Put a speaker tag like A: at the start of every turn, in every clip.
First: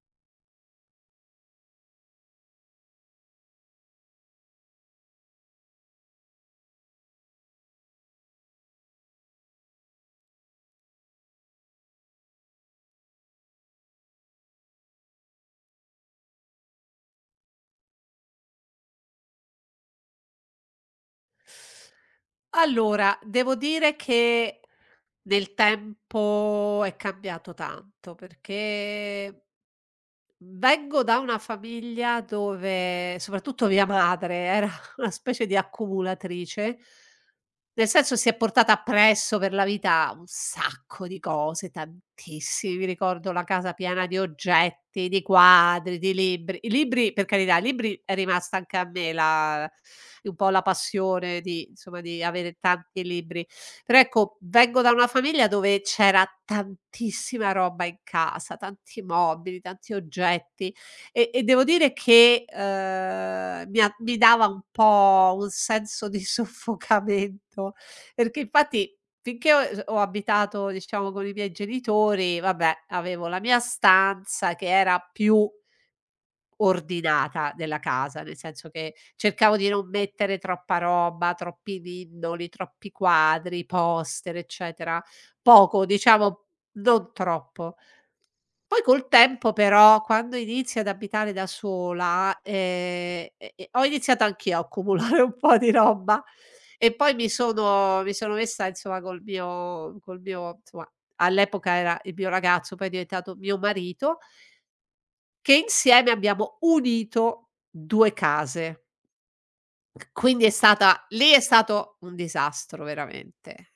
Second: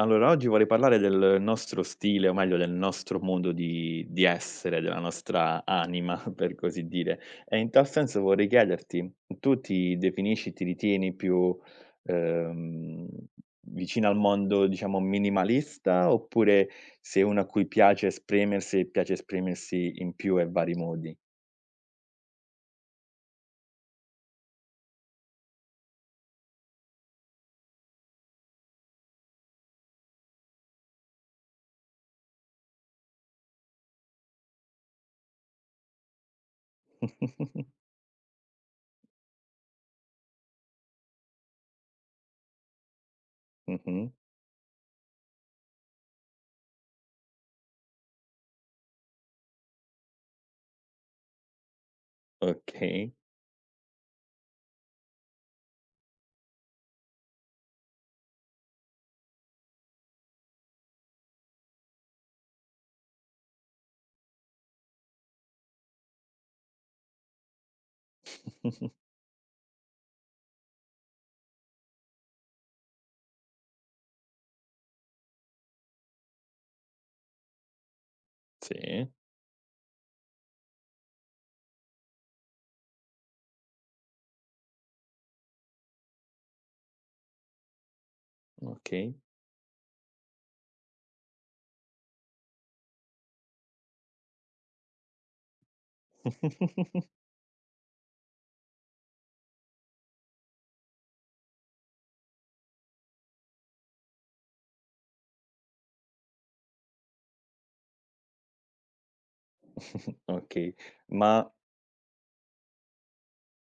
A: Allora, oggi vorrei parlare del nostro stile, o meglio del nostro modo di essere, della nostra anima, per così dire. E in tal senso vorrei chiederti: tu ti definisci, ti ritieni più, ehm, vicina al mondo, diciamo, minimalista, oppure sei uno a cui piace esprimersi e piace esprimersi in più e vari modi?
B: Allora, devo dire che nel tempo è cambiato tanto, perché vengo da una famiglia dove soprattutto mia madre era una specie di accumulatrice, nel senso si è portata appresso per la vita un sacco di cose, tantissimi. Mi ricordo la casa piena
A: Mh-mh.
B: di oggetti, di quadri, di libri. I libri, per carità, i libri è rimasta anche a me la un po' la passione di, insomma, di avere tanti
A: Okay.
B: libri. Però ecco, vengo da una famiglia dove c'era tantissima roba in casa, tanti mobili, tanti oggetti. E devo dire che, mi dava un po' un senso di soffocamento, perché infatti finché ho abitato, diciamo, con i miei genitori, vabbè, avevo la mia stanza che era più ordinata della casa, nel senso che
A: Sì,
B: cercavo di non mettere troppa roba, troppi ninnoli, troppi quadri, poster, eccetera. Poco, diciamo, non troppo. Poi col
A: okay.
B: tempo però, quando inizi ad abitare da sola, e ho iniziato anch'io a accumulare un po' di roba, e poi mi sono mi sono messa insomma col mio insomma, all'epoca era il mio ragazzo, poi è diventato mio marito, che insieme abbiamo unito 2 case. Quindi è
A: Okay.
B: stata lì è
A: Ma
B: stato un disastro veramente.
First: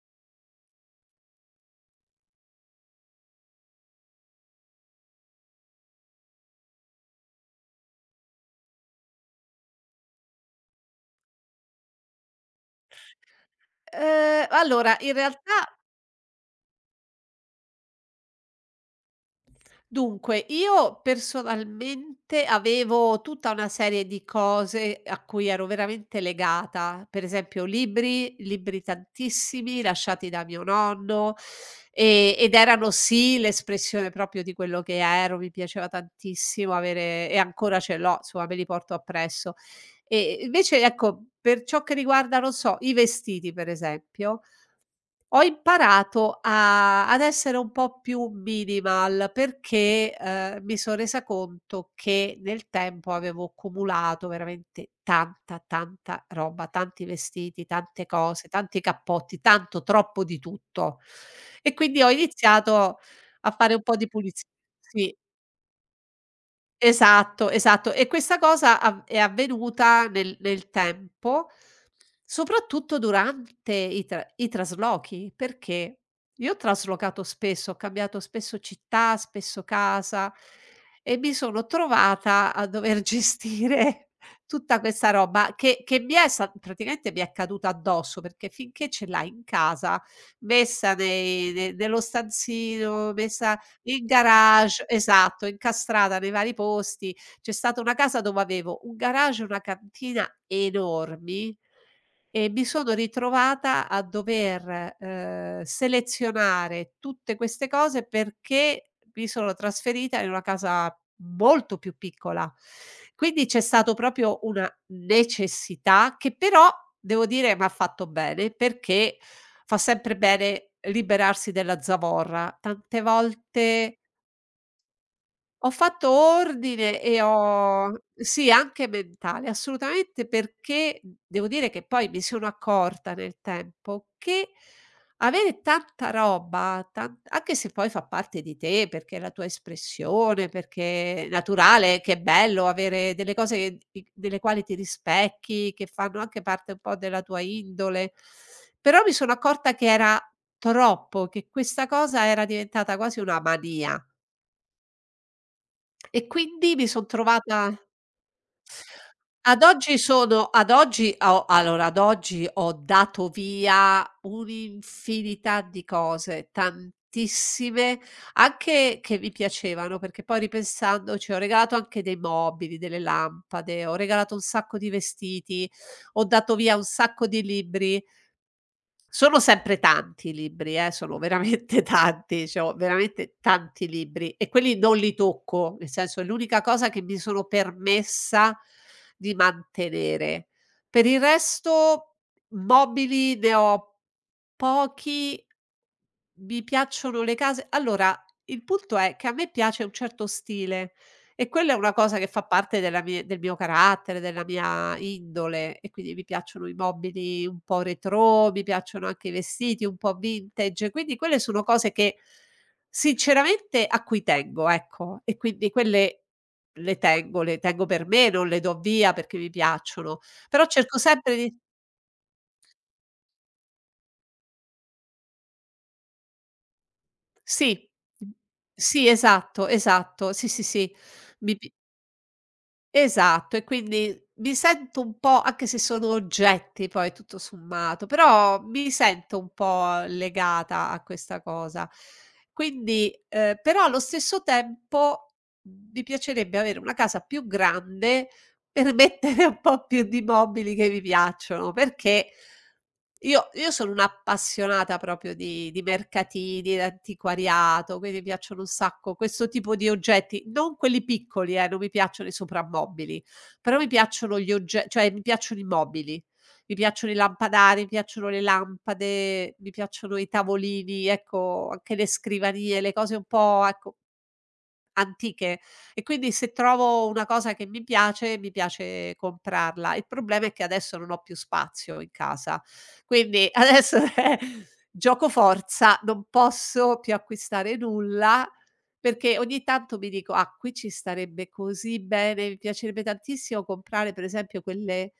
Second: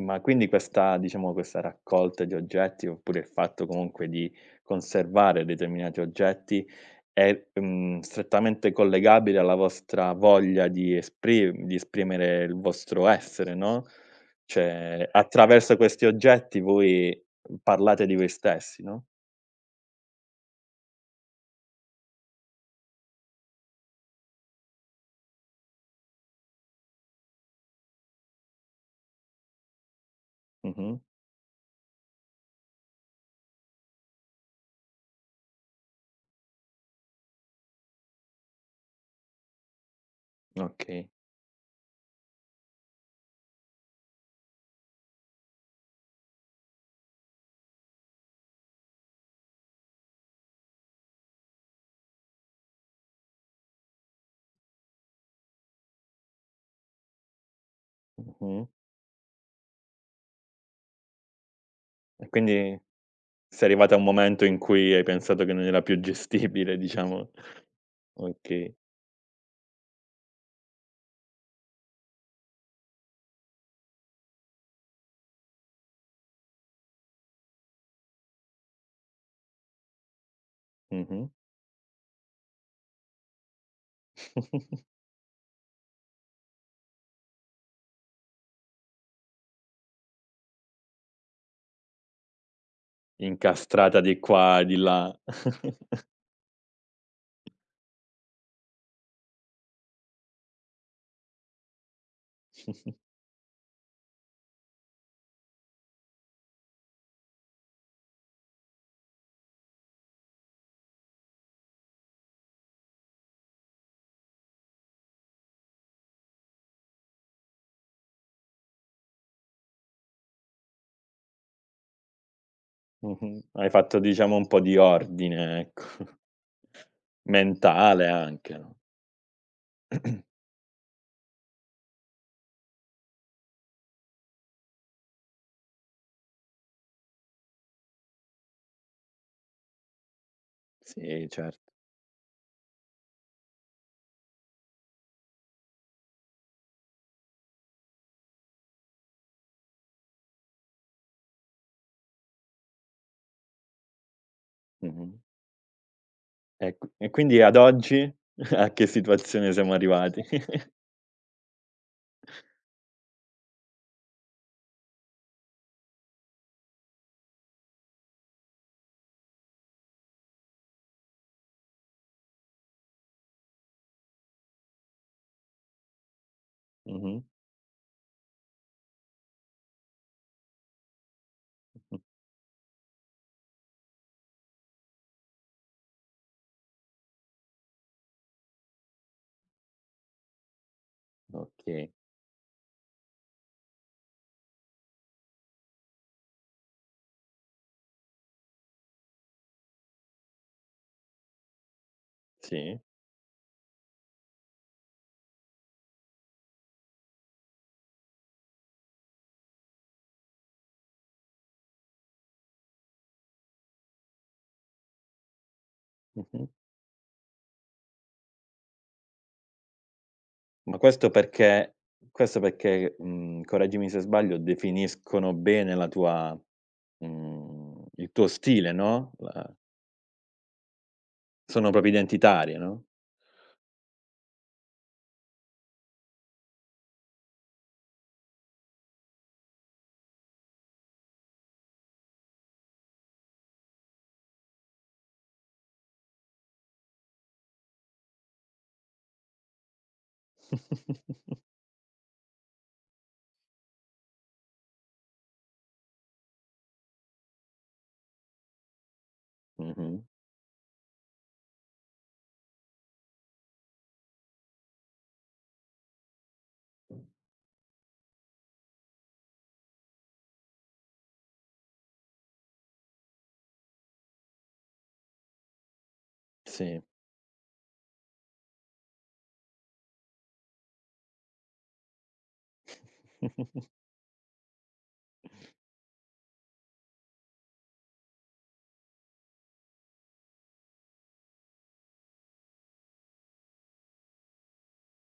A: Ma quindi questa diciamo, questa raccolta di oggetti, oppure il fatto comunque di conservare determinati oggetti è, strettamente collegabile alla vostra voglia di esprimere il vostro essere, no,
B: Allora
A: cioè
B: in
A: attraverso
B: realtà
A: questi oggetti voi parlate di voi stessi, no?
B: Dunque, io personalmente avevo tutta una serie di cose a cui ero veramente legata, per esempio libri, libri tantissimi lasciati da mio
A: Mh-mh.
B: nonno, ed erano sì l'espressione proprio di quello che ero, mi piaceva tantissimo avere e ancora ce l'ho, insomma me li porto appresso. E invece
A: Okay.
B: ecco, per ciò che riguarda, non so, i vestiti per esempio, ho imparato a ad essere un po' più minimal perché, mi son resa conto che nel tempo avevo cumulato veramente tanta, tanta roba, tanti vestiti, tante cose,
A: Mh-mh.
B: tanti cappotti, tanto, troppo di tutto. E quindi ho
A: E quindi
B: iniziato a
A: sei
B: fare un
A: arrivata
B: po'
A: a un
B: di puliz
A: momento in cui hai
B: Sì,
A: pensato che non era più gestibile, diciamo.
B: esatto, esatto. E questa
A: Okay.
B: cosa av è avvenuta nel tempo, soprattutto durante i traslochi, perché io ho traslocato spesso, ho cambiato spesso città, spesso casa, e
A: Mh-mh.
B: mi sono trovata a dover gestire tutta questa roba che mi è sta praticamente mi è caduta addosso, perché finché ce l'hai in casa, messa nei ne nello stanzino, messa
A: Incastrata
B: in
A: di qua, di
B: garage,
A: là.
B: esatto, incastrata nei vari posti. C'è stata una casa dove avevo un garage e una cantina enormi, e mi sono ritrovata a dover, selezionare tutte queste cose perché mi sono trasferita in una casa molto più piccola. Quindi c'è stato proprio una necessità che, però, devo dire m'ha fatto bene, perché fa sempre bene liberarsi della zavorra. Tante
A: Mh-mh. Hai fatto
B: volte
A: diciamo un po' di ordine,
B: ho
A: ecco.
B: fatto ordine e ho
A: Mentale
B: Sì,
A: anche, no.
B: anche mentale, assolutamente, perché devo dire che poi mi sono accorta nel tempo che avere tanta roba, tan anche se poi fa parte di te, perché è la tua espressione, perché
A: Sì,
B: è
A: certo.
B: naturale, che è bello avere delle cose che di delle quali ti rispecchi, che fanno anche parte un po' della tua indole, però mi sono accorta che era troppo, che questa cosa era diventata quasi una mania.
A: Mh-mh.
B: E
A: E
B: quindi mi
A: qui
B: son
A: e quindi ad
B: trovata
A: oggi a che situazione
B: ad
A: siamo
B: oggi
A: arrivati?
B: sono ad oggi ho allora Ad oggi ho dato via un'infinità di cose, tantissime, anche che mi piacevano, perché poi ripensandoci ho regalato anche dei mobili, delle lampade, ho regalato un sacco di vestiti, ho dato via un
A: Mh-mh.
B: sacco di libri. Sono sempre tanti i libri, sono veramente
A: Mh-mh.
B: tanti, cioè ho veramente tanti libri e quelli non li tocco, nel senso è l'unica cosa che mi sono permessa di mantenere. Per il
A: Okay,
B: resto mobili ne ho pochi. Mi piacciono le case, allora, il punto è che a me piace un certo stile, e quella è una cosa che fa
A: sì.
B: parte del mio carattere, della mia indole, e quindi mi piacciono i mobili un po' retrò, mi piacciono anche i vestiti un po' vintage, quindi quelle sono cose che sinceramente a cui tengo, ecco, e quindi quelle
A: Mh-mh.
B: le tengo per me, non le do via perché mi piacciono, però
A: Ma
B: cerco
A: questo
B: sempre di
A: perché questo perché, mhmm, correggimi se sbaglio, definiscono bene la tua
B: sì,
A: il tuo stile,
B: sì,
A: no, la
B: esatto, esatto, sì, sì, sì. Mi
A: sono
B: pi
A: proprio identitarie, no?
B: Esatto, e quindi mi sento un po', anche se sono oggetti poi tutto sommato, però mi sento un po' legata a questa cosa. Quindi, però allo stesso tempo mi piacerebbe avere una casa più grande per mettere un po' più di mobili che mi piacciono, perché io sono un'appassionata proprio di mercatini, d'antiquariato, quindi mi piacciono un sacco questo tipo di
A: Mh-mh.
B: oggetti, non quelli piccoli, non mi piacciono i soprammobili, però mi piacciono gli ogge cioè mi piacciono i mobili, mi piacciono i lampadari, mi piacciono le lampade, mi piacciono i tavolini, ecco, anche le scrivanie, le cose un po', ecco, antiche. E quindi se
A: Sì.
B: trovo una cosa che mi piace comprarla. Il problema è che adesso non ho più spazio in casa. Quindi adesso è gioco forza, non posso più acquistare nulla, perché ogni tanto mi dico: "Ah, qui ci starebbe così bene, mi piacerebbe tantissimo comprare per esempio quelle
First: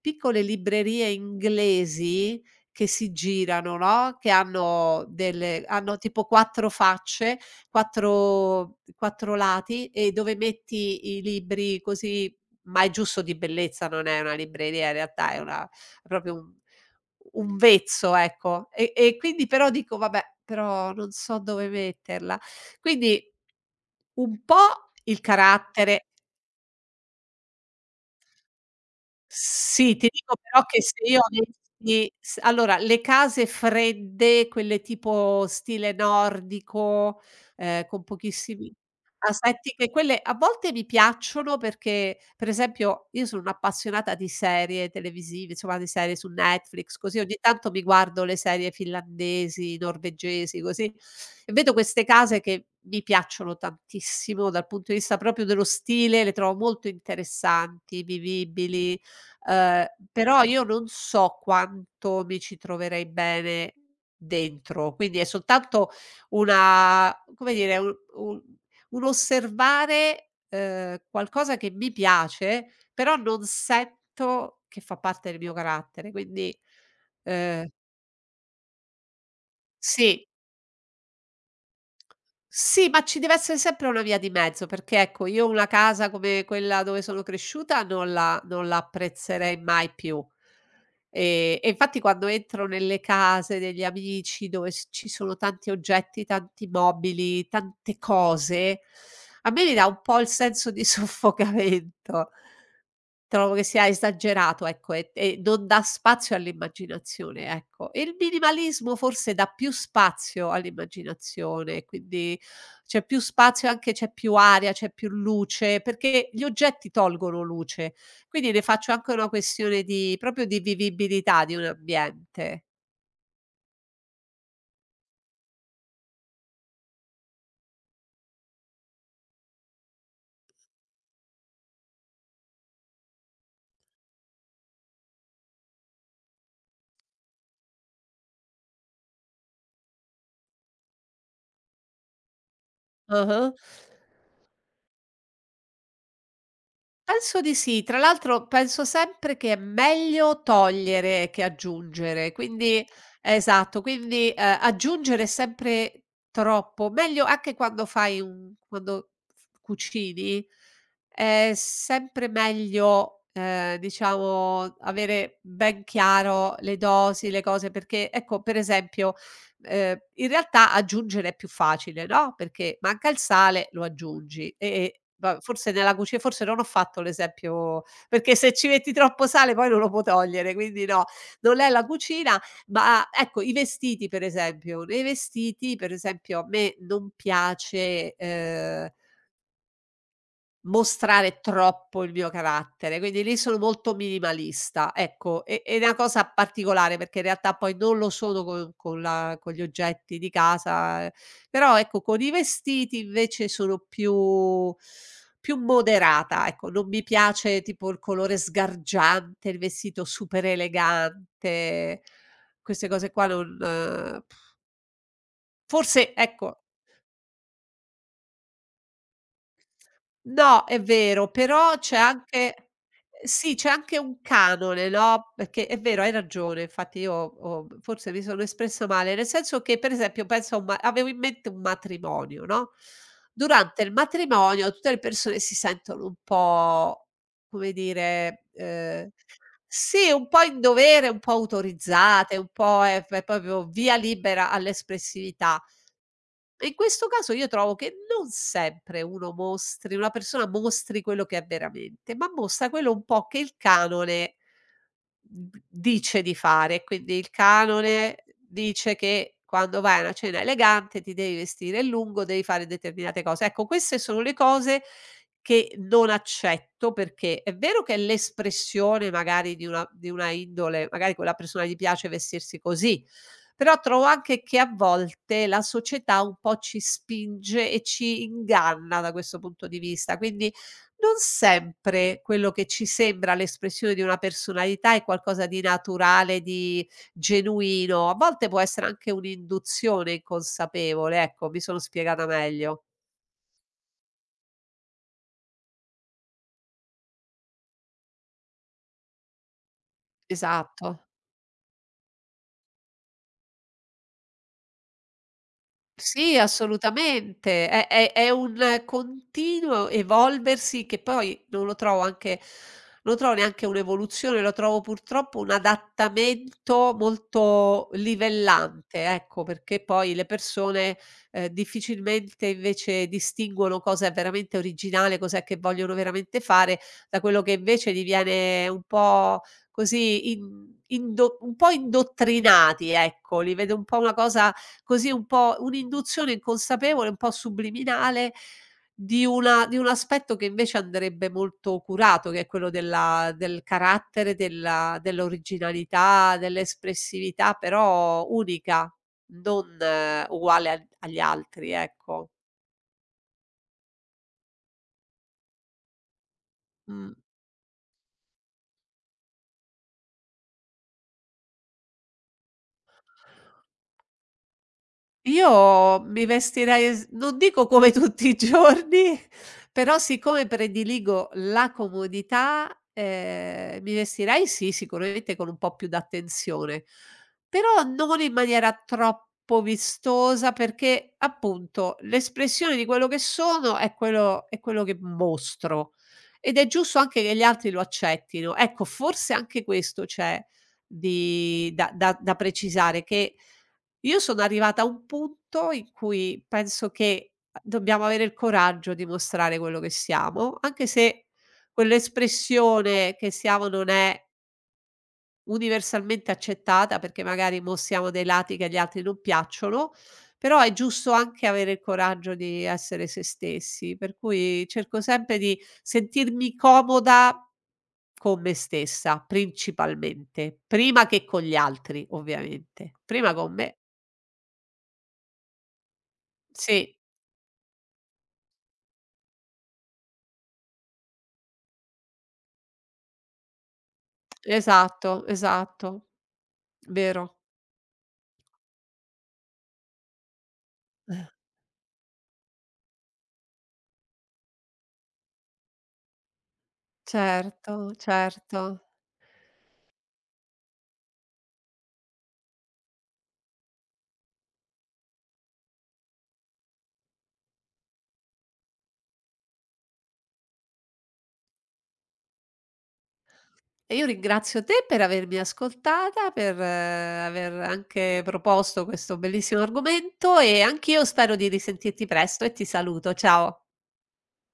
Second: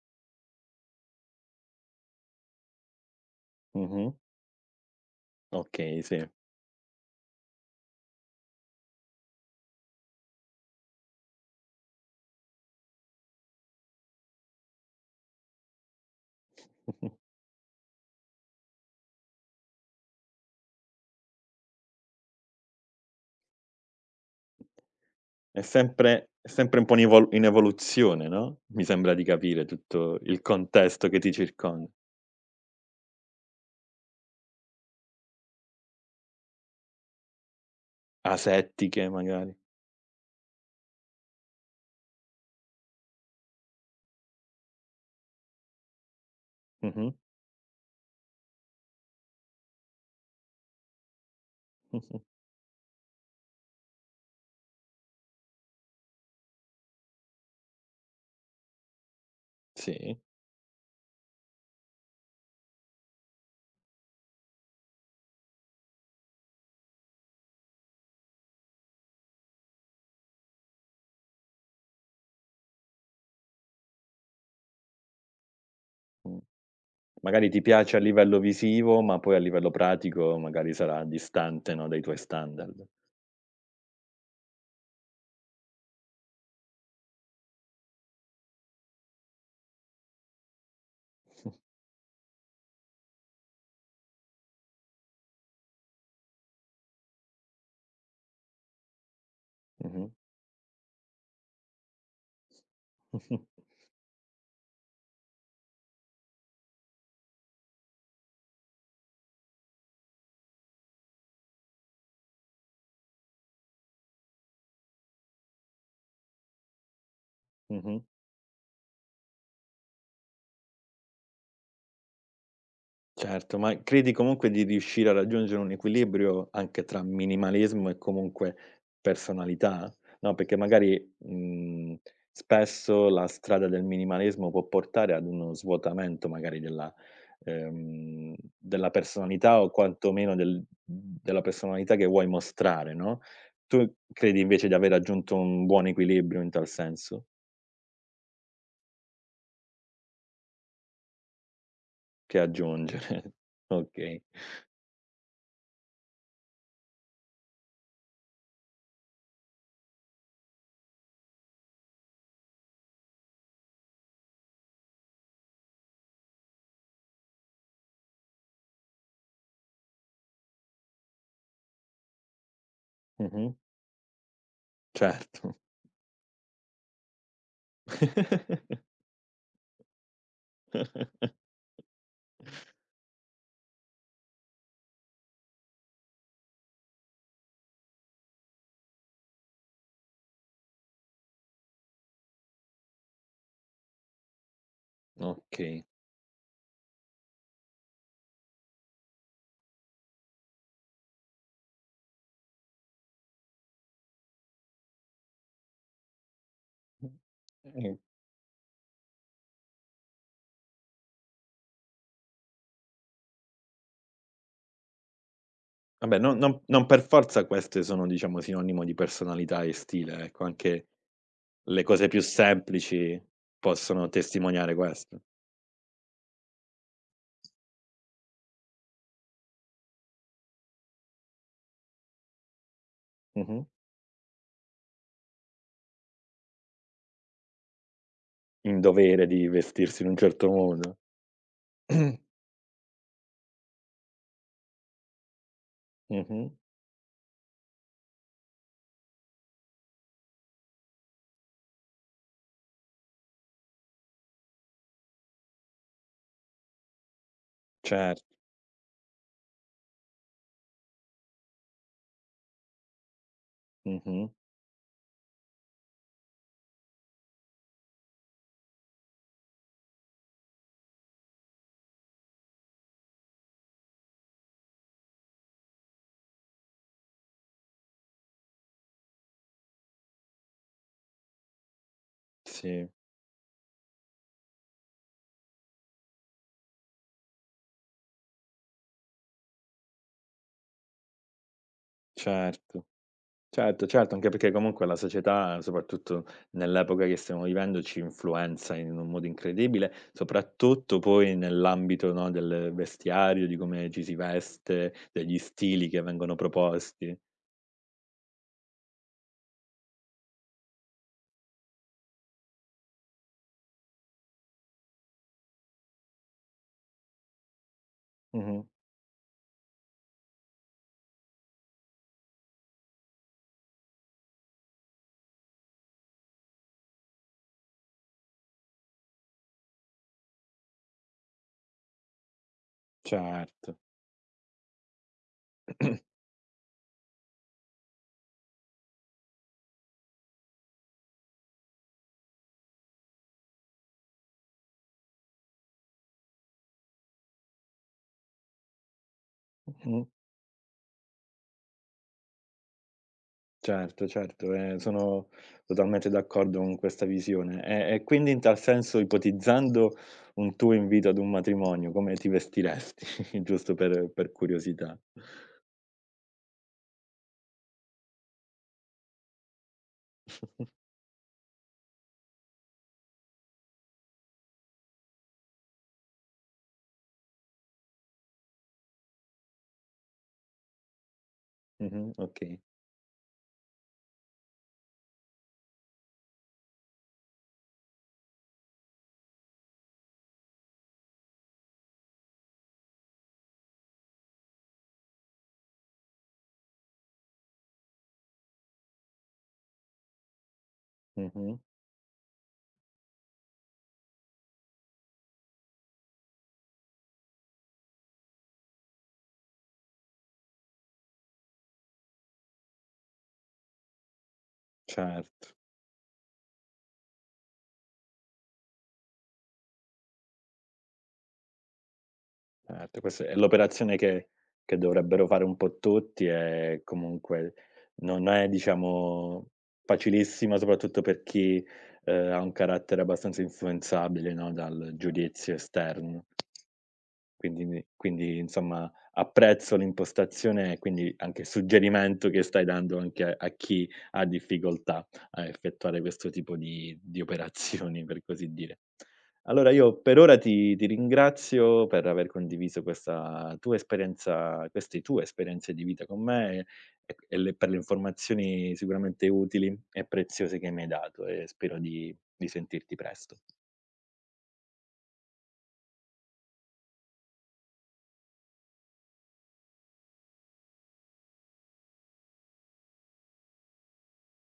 B: piccole librerie inglesi che si girano,
A: Mh-mh.
B: no, che hanno
A: Okay,
B: tipo
A: sì.
B: 4 facce, 4 lati, e dove metti i libri così, ma è giusto di bellezza, non è una libreria in realtà, è una, proprio un vezzo, ecco". E quindi però dico: "Vabbè, però non so dove metterla". Quindi un po' il
A: È
B: carattere.
A: sempre è sempre un po' in evoluzione, no, mi sembra di capire
B: Sì, ti
A: tutto
B: dico
A: il
B: però che, se
A: contesto che
B: io
A: ti circonda.
B: avessi s allora, le case fredde, quelle tipo stile nordico, con pochissimi
A: Asettiche magari.
B: aspetti, che quelle a volte mi piacciono perché, per esempio, io sono un'appassionata di serie televisive, insomma di serie su Netflix,
A: Mh-mh.
B: così ogni tanto mi guardo le serie finlandesi, norvegesi, così, e vedo queste
A: Mh-mh.
B: case che mi piacciono tantissimo dal punto di vista proprio dello stile, le trovo molto interessanti, vivibili. Ehm,
A: Sì.
B: Però io non so quanto mi ci troverei bene dentro, quindi è soltanto una, come dire, un osservare, qualcosa che mi piace, però non sento che fa parte del mio carattere,
A: Mh.
B: quindi,
A: Magari ti
B: ehm
A: piace a livello visivo, ma poi a livello
B: sì.
A: pratico magari sarà distante, no, dai tuoi standard.
B: Sì, ma ci deve essere sempre una via di mezzo, perché ecco, io una casa come quella dove sono cresciuta non la apprezzerei mai più. E infatti quando entro nelle case degli amici dove s ci sono tanti oggetti, tanti mobili, tante cose, a me mi dà un
A: Mh-mh.
B: po' il senso di soffocamento.
A: Mh-mh.
B: Trovo che sia esagerato, ecco, e non dà spazio all'immaginazione, ecco. E il minimalismo forse dà più spazio all'immaginazione, quindi c'è più spazio, anche c'è più aria, c'è più luce, perché gli oggetti tolgono luce,
A: Mh-mh.
B: quindi ne faccio anche una questione di proprio di vivibilità di un ambiente.
A: Certo, ma credi comunque di riuscire a raggiungere un equilibrio anche tra minimalismo e comunque personalità? No, perché magari, spesso la strada del minimalismo può portare ad uno svuotamento magari della della personalità o quantomeno della personalità che vuoi mostrare, no,
B: Ah-ah.
A: tu credi invece di aver raggiunto un buon equilibrio in tal senso?
B: Penso di sì. Tra l'altro penso sempre che è meglio togliere che aggiungere,
A: Che
B: quindi
A: aggiungere.
B: esatto,
A: Okay.
B: quindi, aggiungere è sempre troppo. Meglio anche quando fai un quando f cucini, è sempre meglio, diciamo, avere ben chiaro le dosi, le cose, perché ecco, per esempio, in realtà aggiungere è più facile, no, perché manca il
A: Mh-mh.
B: sale, lo aggiungi e va
A: Certo.
B: forse nella cuci forse non ho fatto l'esempio, perché se ci metti troppo sale poi non lo può togliere, quindi no, non è la cucina, ma ecco i vestiti per esempio, nei vestiti per esempio a me non piace, mostrare troppo il mio carattere, quindi lì sono molto minimalista, ecco, e ed
A: Okay.
B: è una cosa particolare perché in realtà poi non lo sono con la con gli oggetti di casa, però ecco con i vestiti invece sono più moderata, ecco, non mi
A: Mh,
B: piace tipo
A: ehm,
B: il colore sgargiante, il vestito super elegante, queste cose qua non, forse,
A: vabbè non non
B: ecco.
A: non per forza queste sono diciamo sinonimo di personalità e stile, ecco,
B: No, è
A: anche
B: vero, però
A: le
B: c'è
A: cose più
B: anche
A: semplici
B: sì, c'è anche
A: possono
B: un
A: testimoniare
B: canone,
A: questo.
B: no, perché è vero, hai ragione, infatti io ho forse mi sono espressa male, nel senso che per esempio penso a un, ma avevo in mente un matrimonio, no,
A: Mh-mh.
B: durante il matrimonio tutte le persone si sentono un po', come dire,
A: Il dovere di vestirsi in
B: sì,
A: un
B: un po'
A: certo
B: in
A: modo.
B: dovere, un po' autorizzate, un po' è proprio via libera all'espressività.
A: Mh-mh.
B: E in questo caso io trovo che non sempre uno mostri una persona mostri quello che è veramente, ma mostra quello un po' che il canone d dice di fare. Quindi il canone
A: Certo.
B: dice che quando vai a una cena elegante ti devi vestire a lungo, devi fare determinate cose. Ecco, queste sono
A: Mh-mh.
B: le cose che non accetto perché è vero che è l'espressione magari di una indole, magari quella persona gli piace vestirsi così, però trovo anche che a volte la società un po' ci spinge e ci inganna da questo punto di vista, quindi non sempre quello che ci
A: Sì,
B: sembra l'espressione di una personalità è qualcosa di naturale, di genuino, a volte può essere anche un'induzione inconsapevole, ecco, mi sono spiegata meglio.
A: certo. Certo, certo, anche perché comunque la società, soprattutto nell'epoca che stiamo vivendo, ci influenza in un modo incredibile, soprattutto
B: Esatto.
A: poi nell'ambito, no, del vestiario, di come ci si veste, degli stili che vengono
B: Sì,
A: proposti.
B: assolutamente. È un continuo evolversi che poi non lo trovo neanche un'evoluzione, lo trovo purtroppo un adattamento molto
A: Mh-mh.
B: livellante, ecco, perché poi le persone, difficilmente invece distinguono cosa è veramente originale, cos'è che vogliono veramente fare, da quello che invece diviene un po' così in indo un po' indottrinati, ecco. Li vedo
A: Certo.
B: un po' una cosa, così un po' un'induzione inconsapevole, un po' subliminale di un aspetto che invece andrebbe molto curato, che è quello del carattere, della dell'originalità, dell'espressività però unica, non,
A: Mh.
B: uguale a agli altri, ecco.
A: Certo, certo, sono totalmente d'accordo con questa
B: Mh.
A: visione. E quindi in tal senso, ipotizzando un tuo invito ad un matrimonio, come ti vestiresti? Giusto per curiosità.
B: Io mi vestirei s non dico come tutti i giorni, però siccome prediligo la comodità, mi vestirei, sì, sicuramente con un po' più d'attenzione, però non in maniera troppo vistosa perché, appunto,
A: Mh-mh, okay.
B: l'espressione di quello che sono è quello che mostro, ed è giusto anche che gli altri lo accettino. Ecco, forse anche questo c'è di da da da precisare che io sono arrivata a un punto in cui penso che a dobbiamo avere il coraggio di mostrare quello che siamo, anche se
A: Mh-mh.
B: quell'espressione che siamo non è universalmente accettata, perché magari mostriamo dei lati che agli altri non piacciono, però è giusto anche avere il coraggio di essere se stessi, per cui cerco sempre
A: Certo,
B: di sentirmi comoda con me stessa, principalmente, prima che con gli altri ovviamente.
A: certo. Questa
B: Prima
A: è
B: con me
A: l'operazione che che dovrebbero fare un po' tutti e
B: sì.
A: comunque non è, diciamo, facilissima soprattutto per chi, ha un carattere abbastanza influenzabile, no, dal
B: Esatto,
A: giudizio
B: esatto,
A: esterno.
B: vero.
A: Quindi insomma apprezzo l'impostazione e quindi anche il suggerimento che stai dando anche a chi ha difficoltà a effettuare questo tipo di
B: Certo,
A: operazioni, per così
B: certo.
A: dire. Allora io per ora ti ringrazio per aver condiviso questa tua esperienza queste tue esperienze di vita con me e le per le informazioni sicuramente utili e preziose che mi hai dato e spero di sentirti presto.
B: E io ringrazio te per avermi ascoltata, per aver anche proposto questo bellissimo argomento e anch'io spero di risentirti presto e ti saluto. Ciao.